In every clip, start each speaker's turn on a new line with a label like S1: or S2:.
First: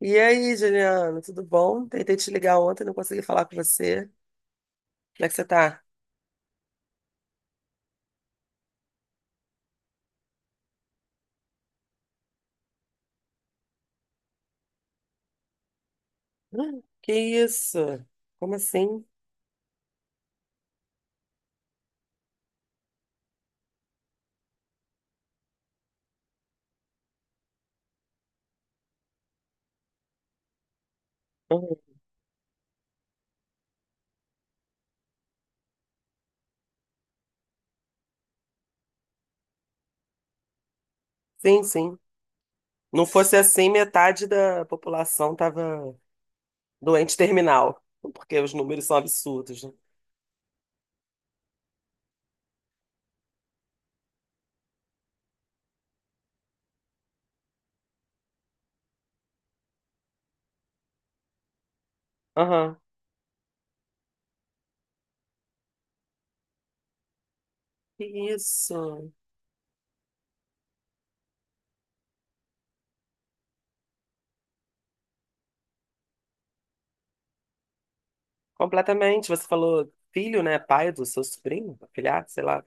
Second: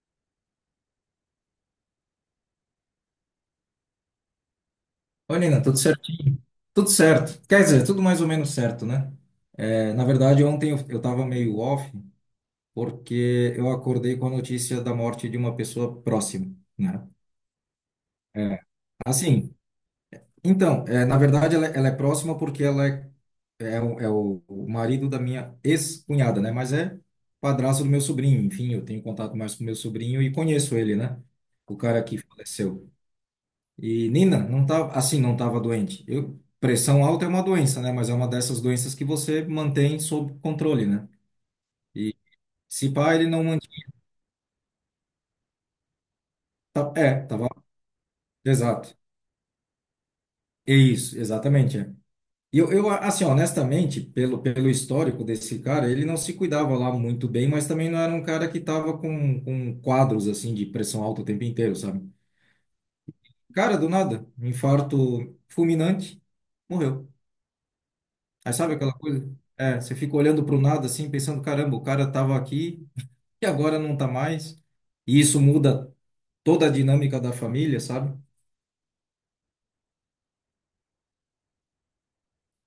S1: E aí, Juliana, tudo bom? Tentei te ligar ontem, não consegui falar com você. Como é que
S2: Oi,
S1: você
S2: Nina, tudo
S1: tá?
S2: certo? Tudo certo. Quer dizer, tudo mais ou menos certo, né? É, na verdade, ontem eu tava meio off porque eu acordei com a notícia da morte de uma pessoa próxima, né?
S1: Que isso? Como
S2: É,
S1: assim?
S2: assim, então, na verdade, ela é próxima porque ela é o marido da minha ex-cunhada, né? Mas é padrasto do meu sobrinho. Enfim, eu tenho contato mais com meu sobrinho e conheço ele, né? O
S1: Uhum.
S2: cara que faleceu. E Nina, não tava, assim, não estava doente. Pressão alta é uma doença, né? Mas é uma dessas doenças que você mantém sob controle, né?
S1: Sim, sim.
S2: E se
S1: Não
S2: pá, ele
S1: fosse
S2: não
S1: assim,
S2: mantinha.
S1: metade da população tava doente
S2: É, tava.
S1: terminal, porque os números são
S2: Exato.
S1: absurdos, né?
S2: É isso, exatamente. É. E eu, assim, honestamente, pelo histórico desse cara, ele não se cuidava lá muito bem, mas também não era um cara que tava com quadros, assim, de pressão alta o tempo inteiro, sabe?
S1: Aham.
S2: Cara, do nada, um infarto fulminante, morreu.
S1: Que
S2: Aí sabe aquela
S1: isso?
S2: coisa? É, você fica olhando para o nada assim, pensando, caramba, o cara estava aqui e agora não tá mais. E isso muda toda a dinâmica da família, sabe?
S1: Completamente. Você falou filho, né? Pai do seu sobrinho, afilhado, sei lá,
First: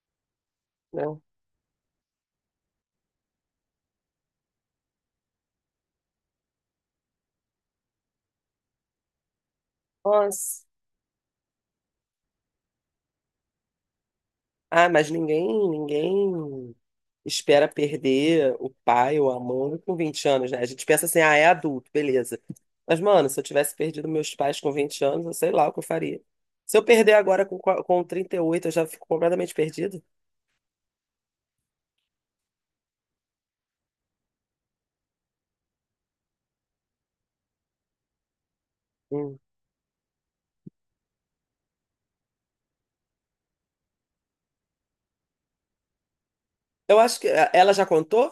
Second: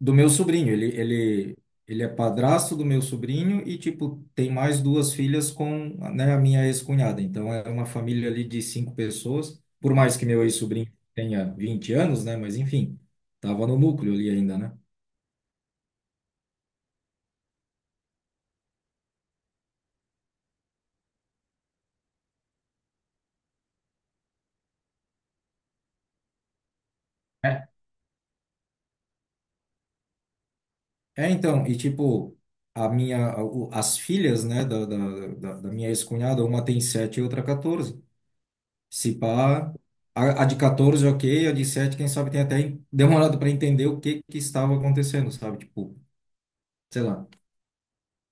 S2: Do meu sobrinho, ele,
S1: né?
S2: ele, ele é padrasto do meu sobrinho e, tipo, tem mais duas filhas com, né, a minha ex-cunhada. Então, é uma família ali de cinco pessoas. Por mais que meu
S1: Nossa.
S2: ex-sobrinho tenha 20 anos, né? Mas, enfim, tava no núcleo ali ainda, né?
S1: Ah, mas ninguém espera perder o pai ou a mãe com 20 anos, né? A gente pensa assim, ah, é adulto, beleza. Mas, mano, se eu tivesse perdido meus pais com 20 anos, eu sei lá o que eu faria. Se eu perder agora com 38 eu já fico completamente perdido.
S2: É, então, e tipo, a minha, as filhas, né, da minha ex-cunhada, uma tem 7 e outra 14. Se
S1: Hum.
S2: pá, a de 14, ok, a de 7 quem sabe tem até demorado para entender o que que estava acontecendo, sabe? Tipo,
S1: Eu
S2: sei
S1: acho
S2: lá.
S1: que ela já contou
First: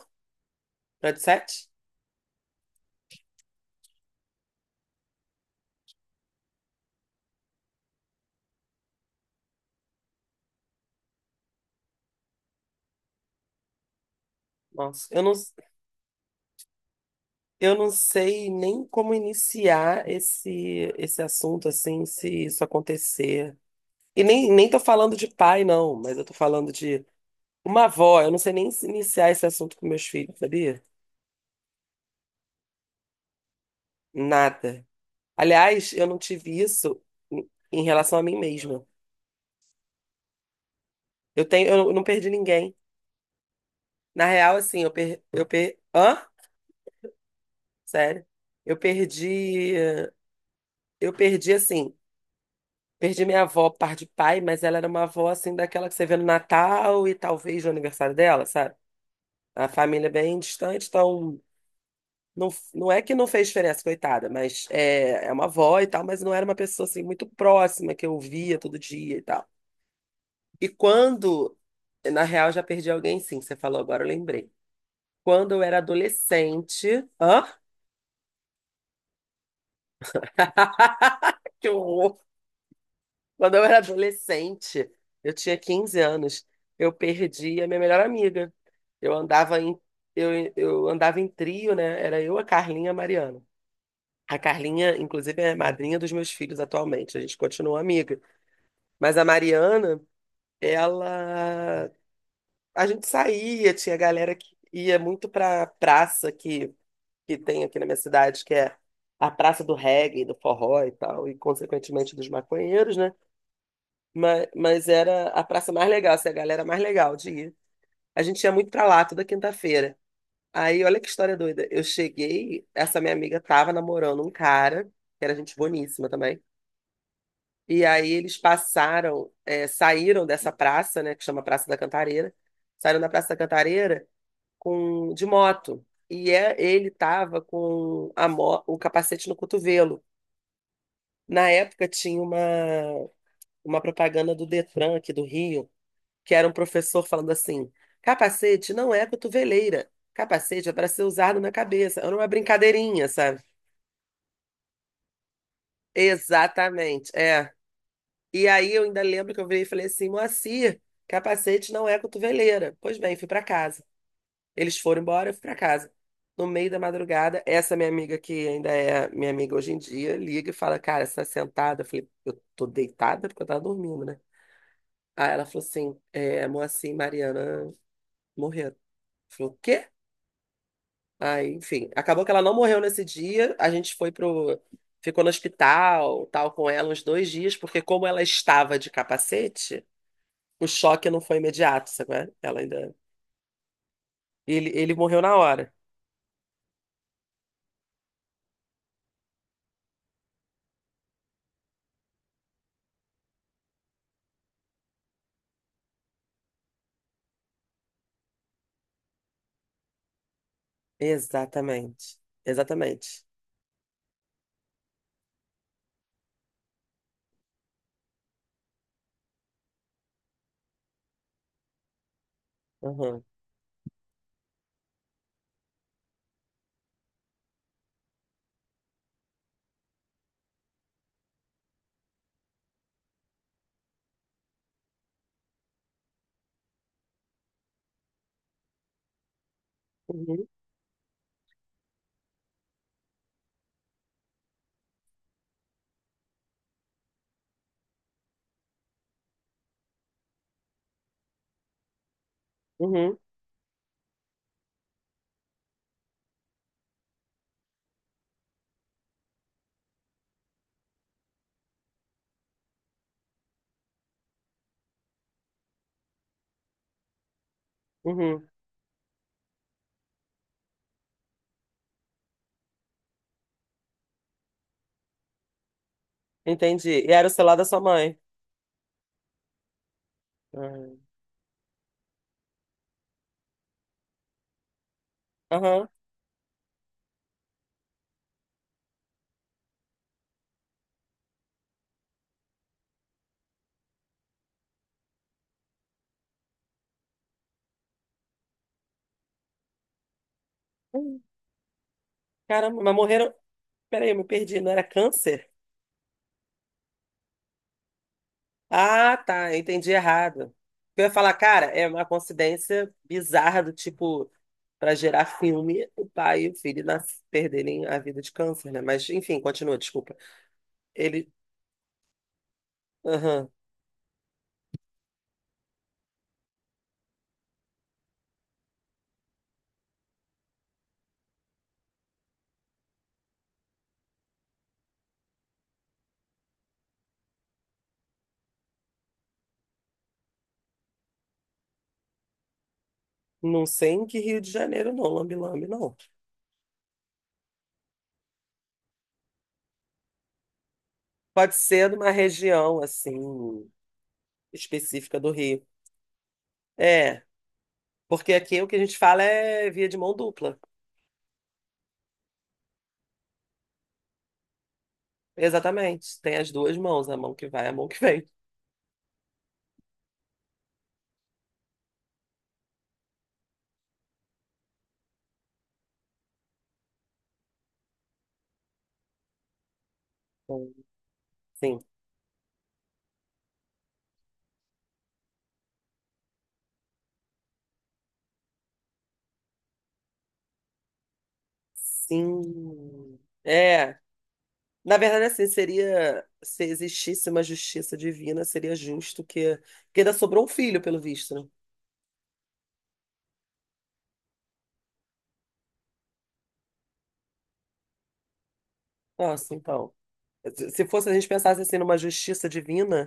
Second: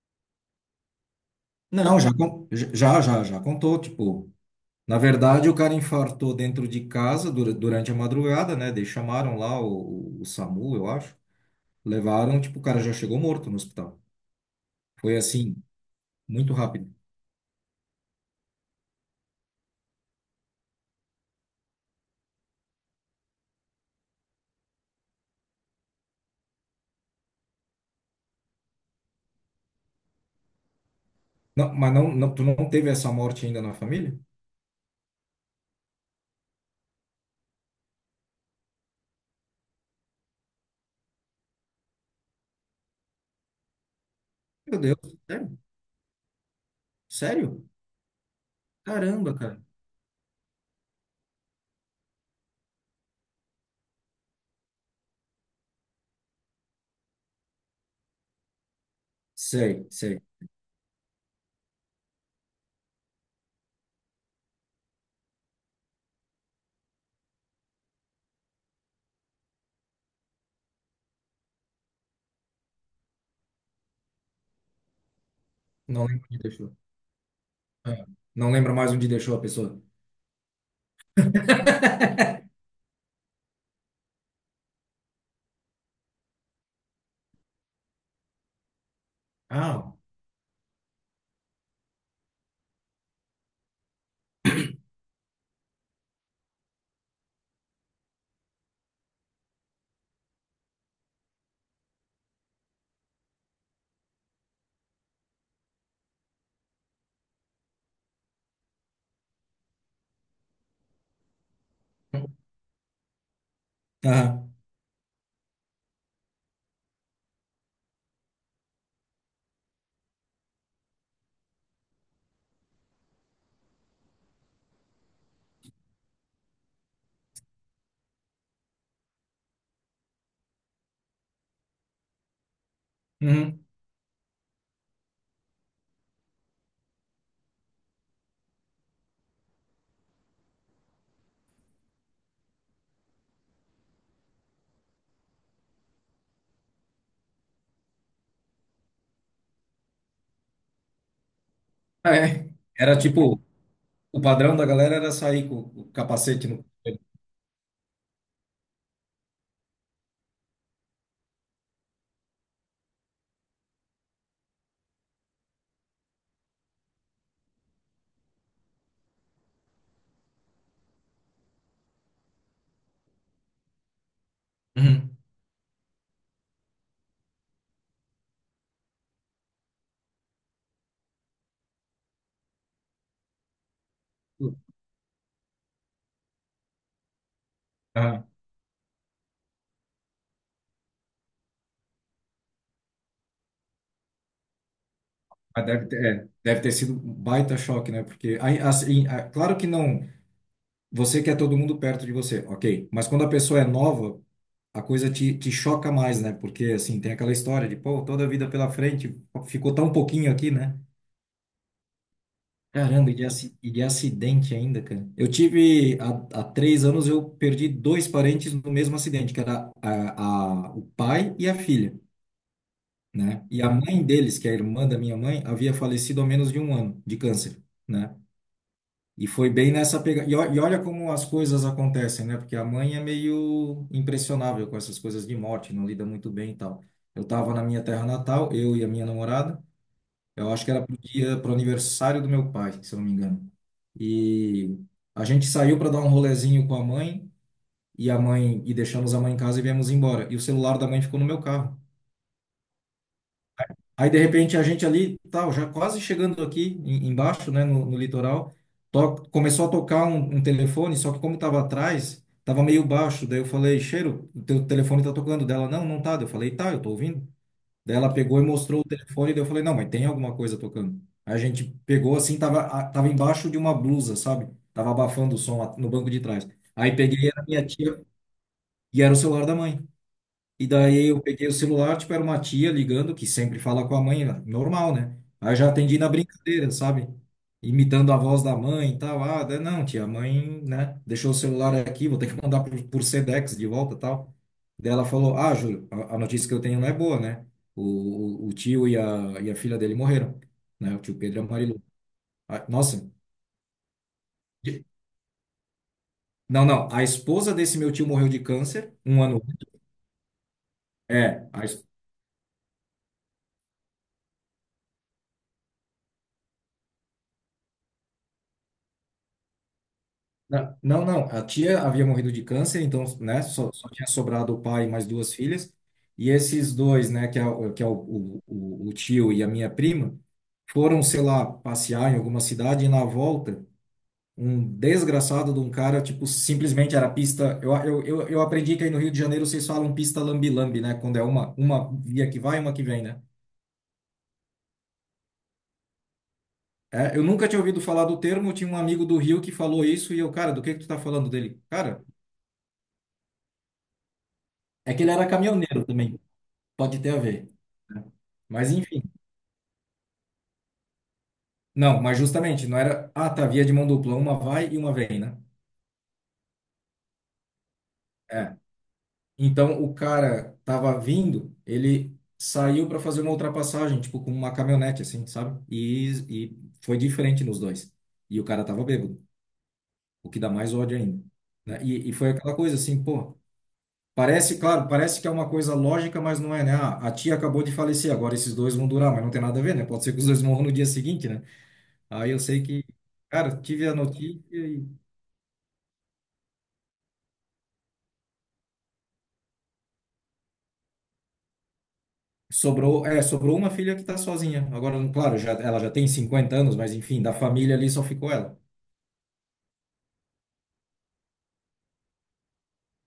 S1: pra 17?
S2: Não, já contou, tipo, na verdade o cara infartou dentro de casa durante a madrugada, né, daí chamaram lá o SAMU, eu acho, levaram, tipo, o cara já chegou morto no hospital.
S1: Nossa,
S2: Foi
S1: eu não,
S2: assim, muito rápido.
S1: eu não sei nem como iniciar esse assunto, assim, se isso acontecer. E nem tô falando de pai, não, mas eu tô falando de uma avó. Eu não sei nem se iniciar esse assunto com meus filhos, sabia?
S2: Não, mas não, não, tu não teve essa morte ainda na família?
S1: Nada. Aliás, eu não tive isso em relação a mim mesma. Eu não perdi ninguém. Na real,
S2: Meu
S1: assim,
S2: Deus, sério?
S1: hã?
S2: Sério?
S1: Sério? Eu
S2: Caramba, cara.
S1: perdi, eu perdi assim, Perdi minha avó por parte de pai, mas ela era uma avó assim daquela que você vê no Natal e talvez no aniversário dela, sabe? A
S2: Sei,
S1: família é
S2: sei.
S1: bem distante, então não, não é que não fez diferença, coitada, mas é uma avó e tal, mas não era uma pessoa assim muito próxima que eu via todo dia e tal. E quando Na real, já perdi alguém, sim. Você falou agora, eu lembrei. Quando eu era
S2: Não lembro onde deixou.
S1: adolescente. Hã?
S2: Ah, não lembra mais onde deixou a pessoa.
S1: Que horror! Quando eu era adolescente, eu tinha 15 anos, eu perdi a minha melhor amiga. Eu andava em,
S2: Ah,
S1: eu andava em trio, né? Era eu, a Carlinha e a Mariana. A Carlinha, inclusive, é madrinha dos meus filhos atualmente. A gente continua amiga. Mas a Mariana, ela. A gente saía, tinha galera que ia muito pra praça que tem aqui na minha cidade, que é a praça do reggae, do forró e tal, e consequentemente dos maconheiros, né?
S2: tá.
S1: Mas era a praça mais legal, assim, a galera mais legal de ir. A gente ia muito pra lá toda quinta-feira. Aí, olha que história doida. Eu cheguei, essa minha amiga tava namorando um cara, que era gente boníssima também. E aí eles passaram, é, saíram dessa praça, né, que chama Praça da Cantareira, saíram da Praça da
S2: Uhum.
S1: Cantareira com de moto. E ele estava com o capacete no cotovelo. Na época tinha uma propaganda do Detran aqui do Rio, que era um professor falando assim: capacete não é cotoveleira, capacete é para ser usado na cabeça. Era
S2: Ah,
S1: uma
S2: é. Era
S1: brincadeirinha,
S2: tipo,
S1: sabe?
S2: o padrão da galera era sair com o capacete no.
S1: Exatamente, é. E aí eu ainda lembro que eu virei e falei assim: Moacir, capacete não é cotoveleira. Pois bem, fui para casa. Eles foram embora, eu fui pra casa. No meio da madrugada, essa minha amiga que ainda é minha amiga hoje em dia, liga e fala, cara, você tá sentada? Eu falei, eu tô deitada porque eu tava dormindo, né?
S2: Uhum.
S1: Aí ela falou assim, é, Moacir e Mariana morreram. Eu falei, o quê? Aí, enfim, acabou que ela não morreu nesse dia, a gente foi pro... Ficou no hospital, tal, com ela uns dois dias, porque como ela
S2: Ah,
S1: estava de capacete, o choque não foi imediato, sabe? Qual é? Ela ainda... Ele morreu na
S2: mas
S1: hora.
S2: deve ter, deve ter sido um baita choque, né? Porque, aí, assim, ah, claro que não, você quer todo mundo perto de você, ok. Mas quando a pessoa é nova, a coisa te choca mais, né? Porque, assim, tem aquela história de, pô, toda a vida pela frente, ficou tão pouquinho aqui, né?
S1: Exatamente,
S2: Caramba,
S1: exatamente.
S2: e de acidente ainda, cara. Eu tive, há 3 anos, eu perdi dois parentes no mesmo acidente, que era o pai e a filha,
S1: Uhum.
S2: né? E a mãe deles, que é a irmã da minha mãe, havia falecido há menos de um ano de câncer, né? E foi bem nessa pegada. E olha como as coisas acontecem, né? Porque a mãe é meio impressionável com essas coisas de morte, não lida muito bem e tal. Eu tava na minha terra natal, eu e a minha namorada.
S1: Uhum.
S2: Eu acho que era pro aniversário do meu pai, se eu não me engano. E a gente saiu para dar um rolezinho com a mãe e deixamos a mãe em casa e viemos embora. E o celular da mãe ficou no meu carro.
S1: Uhum.
S2: Aí, de repente, a gente ali, tal, já quase chegando aqui embaixo, né, no litoral, começou a tocar um telefone, só que como estava atrás, estava meio baixo. Daí eu falei, Cheiro, o teu telefone está tocando. Dela, não, não tá. Daí eu falei, tá, eu tô ouvindo. Daí ela pegou e
S1: Uhum.
S2: mostrou o telefone, daí eu falei, não, mas tem alguma coisa tocando. Aí a gente pegou assim, tava, tava embaixo de uma blusa, sabe? Tava abafando o som lá no banco de trás.
S1: Entendi.
S2: Aí
S1: E era
S2: peguei,
S1: o
S2: era
S1: celular da
S2: minha
S1: sua
S2: tia,
S1: mãe.
S2: e era o celular da mãe. E
S1: Uhum.
S2: daí eu peguei o celular, tipo, era uma tia ligando, que sempre fala com a mãe, né? Normal, né? Aí eu já
S1: Aham.
S2: atendi na brincadeira, sabe? Imitando a voz da mãe e tal. Ah, daí, não, tia, a mãe, né? Deixou o celular aqui, vou ter que mandar por Sedex de volta e tal. Daí ela falou, ah, Júlio, a notícia que eu tenho não é boa, né? O, o tio e e a filha dele morreram, né? O tio
S1: Hum,
S2: Pedro e a Marilu. Ah,
S1: caramba, mas
S2: nossa,
S1: morreram. Peraí, eu me perdi. Não era
S2: de-
S1: câncer?
S2: não, não, a esposa desse meu tio morreu de câncer
S1: Ah,
S2: um ano.
S1: tá. Eu entendi errado. Eu ia falar,
S2: É, a
S1: cara,
S2: es-
S1: é uma coincidência bizarra do tipo, para gerar filme, o pai e o filho nas... perderem a vida de câncer, né? Mas, enfim, continua, desculpa.
S2: Não, não,
S1: Ele.
S2: a tia havia morrido de câncer, então, né,
S1: Aham.
S2: só tinha sobrado o pai e mais duas filhas, e esses dois, né, que é o tio e a minha prima, foram, sei lá, passear em alguma cidade e na volta, um desgraçado de um cara, tipo, simplesmente era pista, eu aprendi que aí no Rio de Janeiro vocês falam pista lambi-lambi, né, quando é uma via que vai e uma que vem, né?
S1: Não sei em que Rio de Janeiro, não, lambe-lambe, não.
S2: É, eu nunca tinha ouvido falar do termo, tinha um amigo do Rio que falou isso, e eu, cara, do que tu tá falando
S1: Pode
S2: dele?
S1: ser de
S2: Cara,
S1: uma região, assim,
S2: é que ele
S1: específica
S2: era
S1: do Rio.
S2: caminhoneiro também. Pode ter a
S1: É.
S2: ver, né?
S1: Porque aqui o
S2: Mas
S1: que a gente
S2: enfim.
S1: fala é via de mão dupla.
S2: Não, mas justamente, não era. Ah, tá, via de mão dupla, uma vai e uma vem, né?
S1: Exatamente. Tem as duas mãos, a mão que vai e a mão que vem.
S2: É. Então o cara tava vindo, ele saiu para fazer uma ultrapassagem, tipo com uma caminhonete, assim, sabe? E foi diferente nos dois. E o cara tava bêbado, o que dá
S1: Então.
S2: mais ódio ainda,
S1: Sim.
S2: né? E foi aquela coisa assim, pô. Parece, claro, parece que é uma coisa lógica, mas não é, né? Ah, a tia acabou de falecer, agora esses dois vão durar, mas não tem nada a ver, né? Pode ser que os dois morram no dia seguinte, né? Aí eu sei que,
S1: Sim.
S2: cara, tive a
S1: É.
S2: notícia e
S1: Na verdade, assim, seria. Se existisse uma justiça divina, seria justo que. Porque ainda sobrou um filho, pelo visto, né?
S2: sobrou, sobrou uma filha que tá sozinha. Agora, claro, ela já tem 50 anos, mas enfim, da família ali só ficou ela.
S1: Nossa, então. Se se fosse a gente pensasse assim numa justiça divina,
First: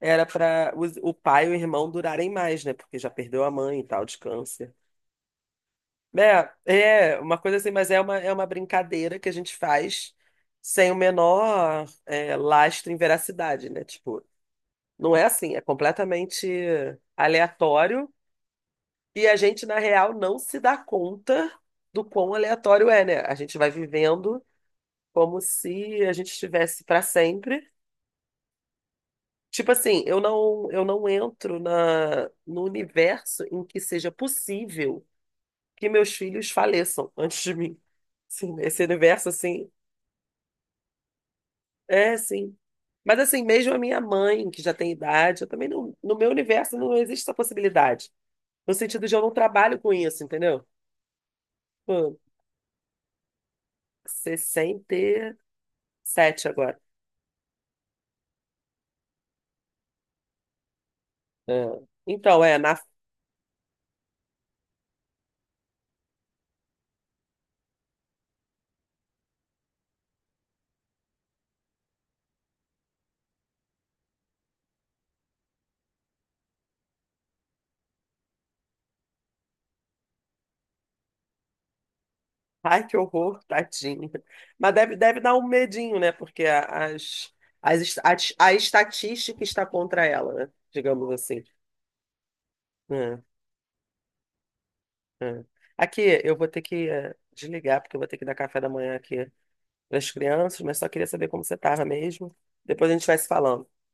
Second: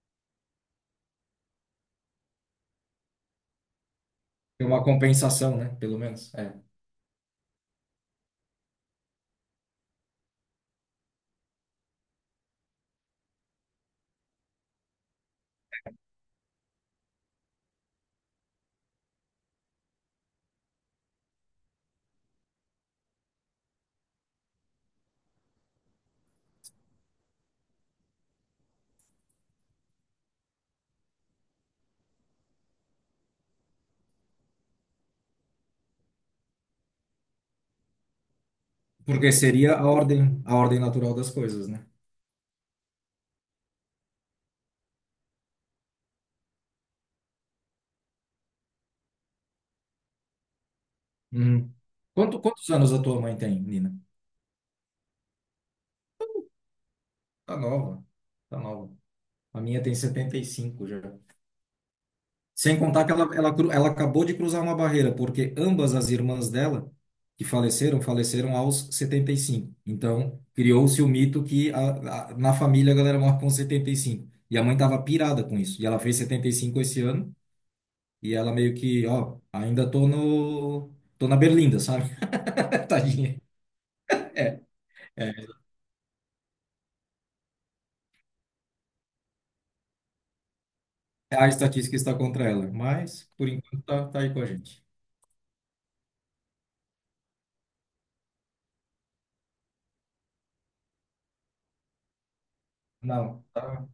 S1: era para o pai e o irmão durarem mais, né? Porque já perdeu a mãe e tal, de
S2: Tem
S1: câncer.
S2: uma compensação, né? Pelo menos.
S1: É,
S2: É.
S1: é uma coisa assim, mas é uma brincadeira que a gente faz sem o menor lastro em veracidade, né? Tipo, não é assim, é completamente aleatório e a gente, na real, não se dá conta do quão aleatório é, né? A gente vai vivendo como se a gente estivesse para sempre. Tipo assim, eu não entro no universo em que seja possível que meus filhos faleçam antes de mim. Sim, esse universo
S2: Porque
S1: assim.
S2: seria a ordem, natural das coisas, né?
S1: É, sim. Mas assim, mesmo a minha mãe, que já tem idade, eu também não, no meu universo não existe essa possibilidade. No sentido de eu não trabalho com isso, entendeu?
S2: Uhum.
S1: Pô,
S2: Quantos anos a tua mãe tem, Nina?
S1: 67 agora.
S2: Tá nova. Tá nova. A minha tem 75 já.
S1: É. Então, é,
S2: Sem
S1: na.
S2: contar que ela, ela acabou de cruzar uma barreira, porque ambas as irmãs dela, que faleceram, faleceram aos 75. Então, criou-se o mito que na família a galera morre com 75. E cinco. E a mãe estava pirada com isso. E ela fez 75 esse ano, e ela meio que, ó, ainda tô no, tô na berlinda, sabe?
S1: Ai, que
S2: Tadinha.
S1: horror, tadinho.
S2: É,
S1: Mas deve
S2: é,
S1: dar um medinho, né? Porque a estatística está contra ela, né? Digamos assim.
S2: a estatística está contra ela,
S1: É,
S2: mas por enquanto tá aí com a gente.
S1: é. Aqui, eu vou ter que desligar, porque eu vou ter que dar café da manhã aqui das crianças, mas só queria saber como você estava mesmo. Depois a gente vai se
S2: Não,
S1: falando,
S2: tá,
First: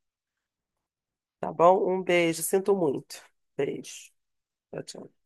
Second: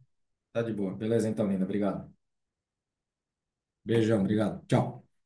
S2: tá de boa. Beleza, então,
S1: tá
S2: linda.
S1: bom? Um
S2: Obrigado.
S1: beijo, sinto muito. Beijo.
S2: Beijão, obrigado.
S1: Tchau,
S2: Tchau.
S1: tchau.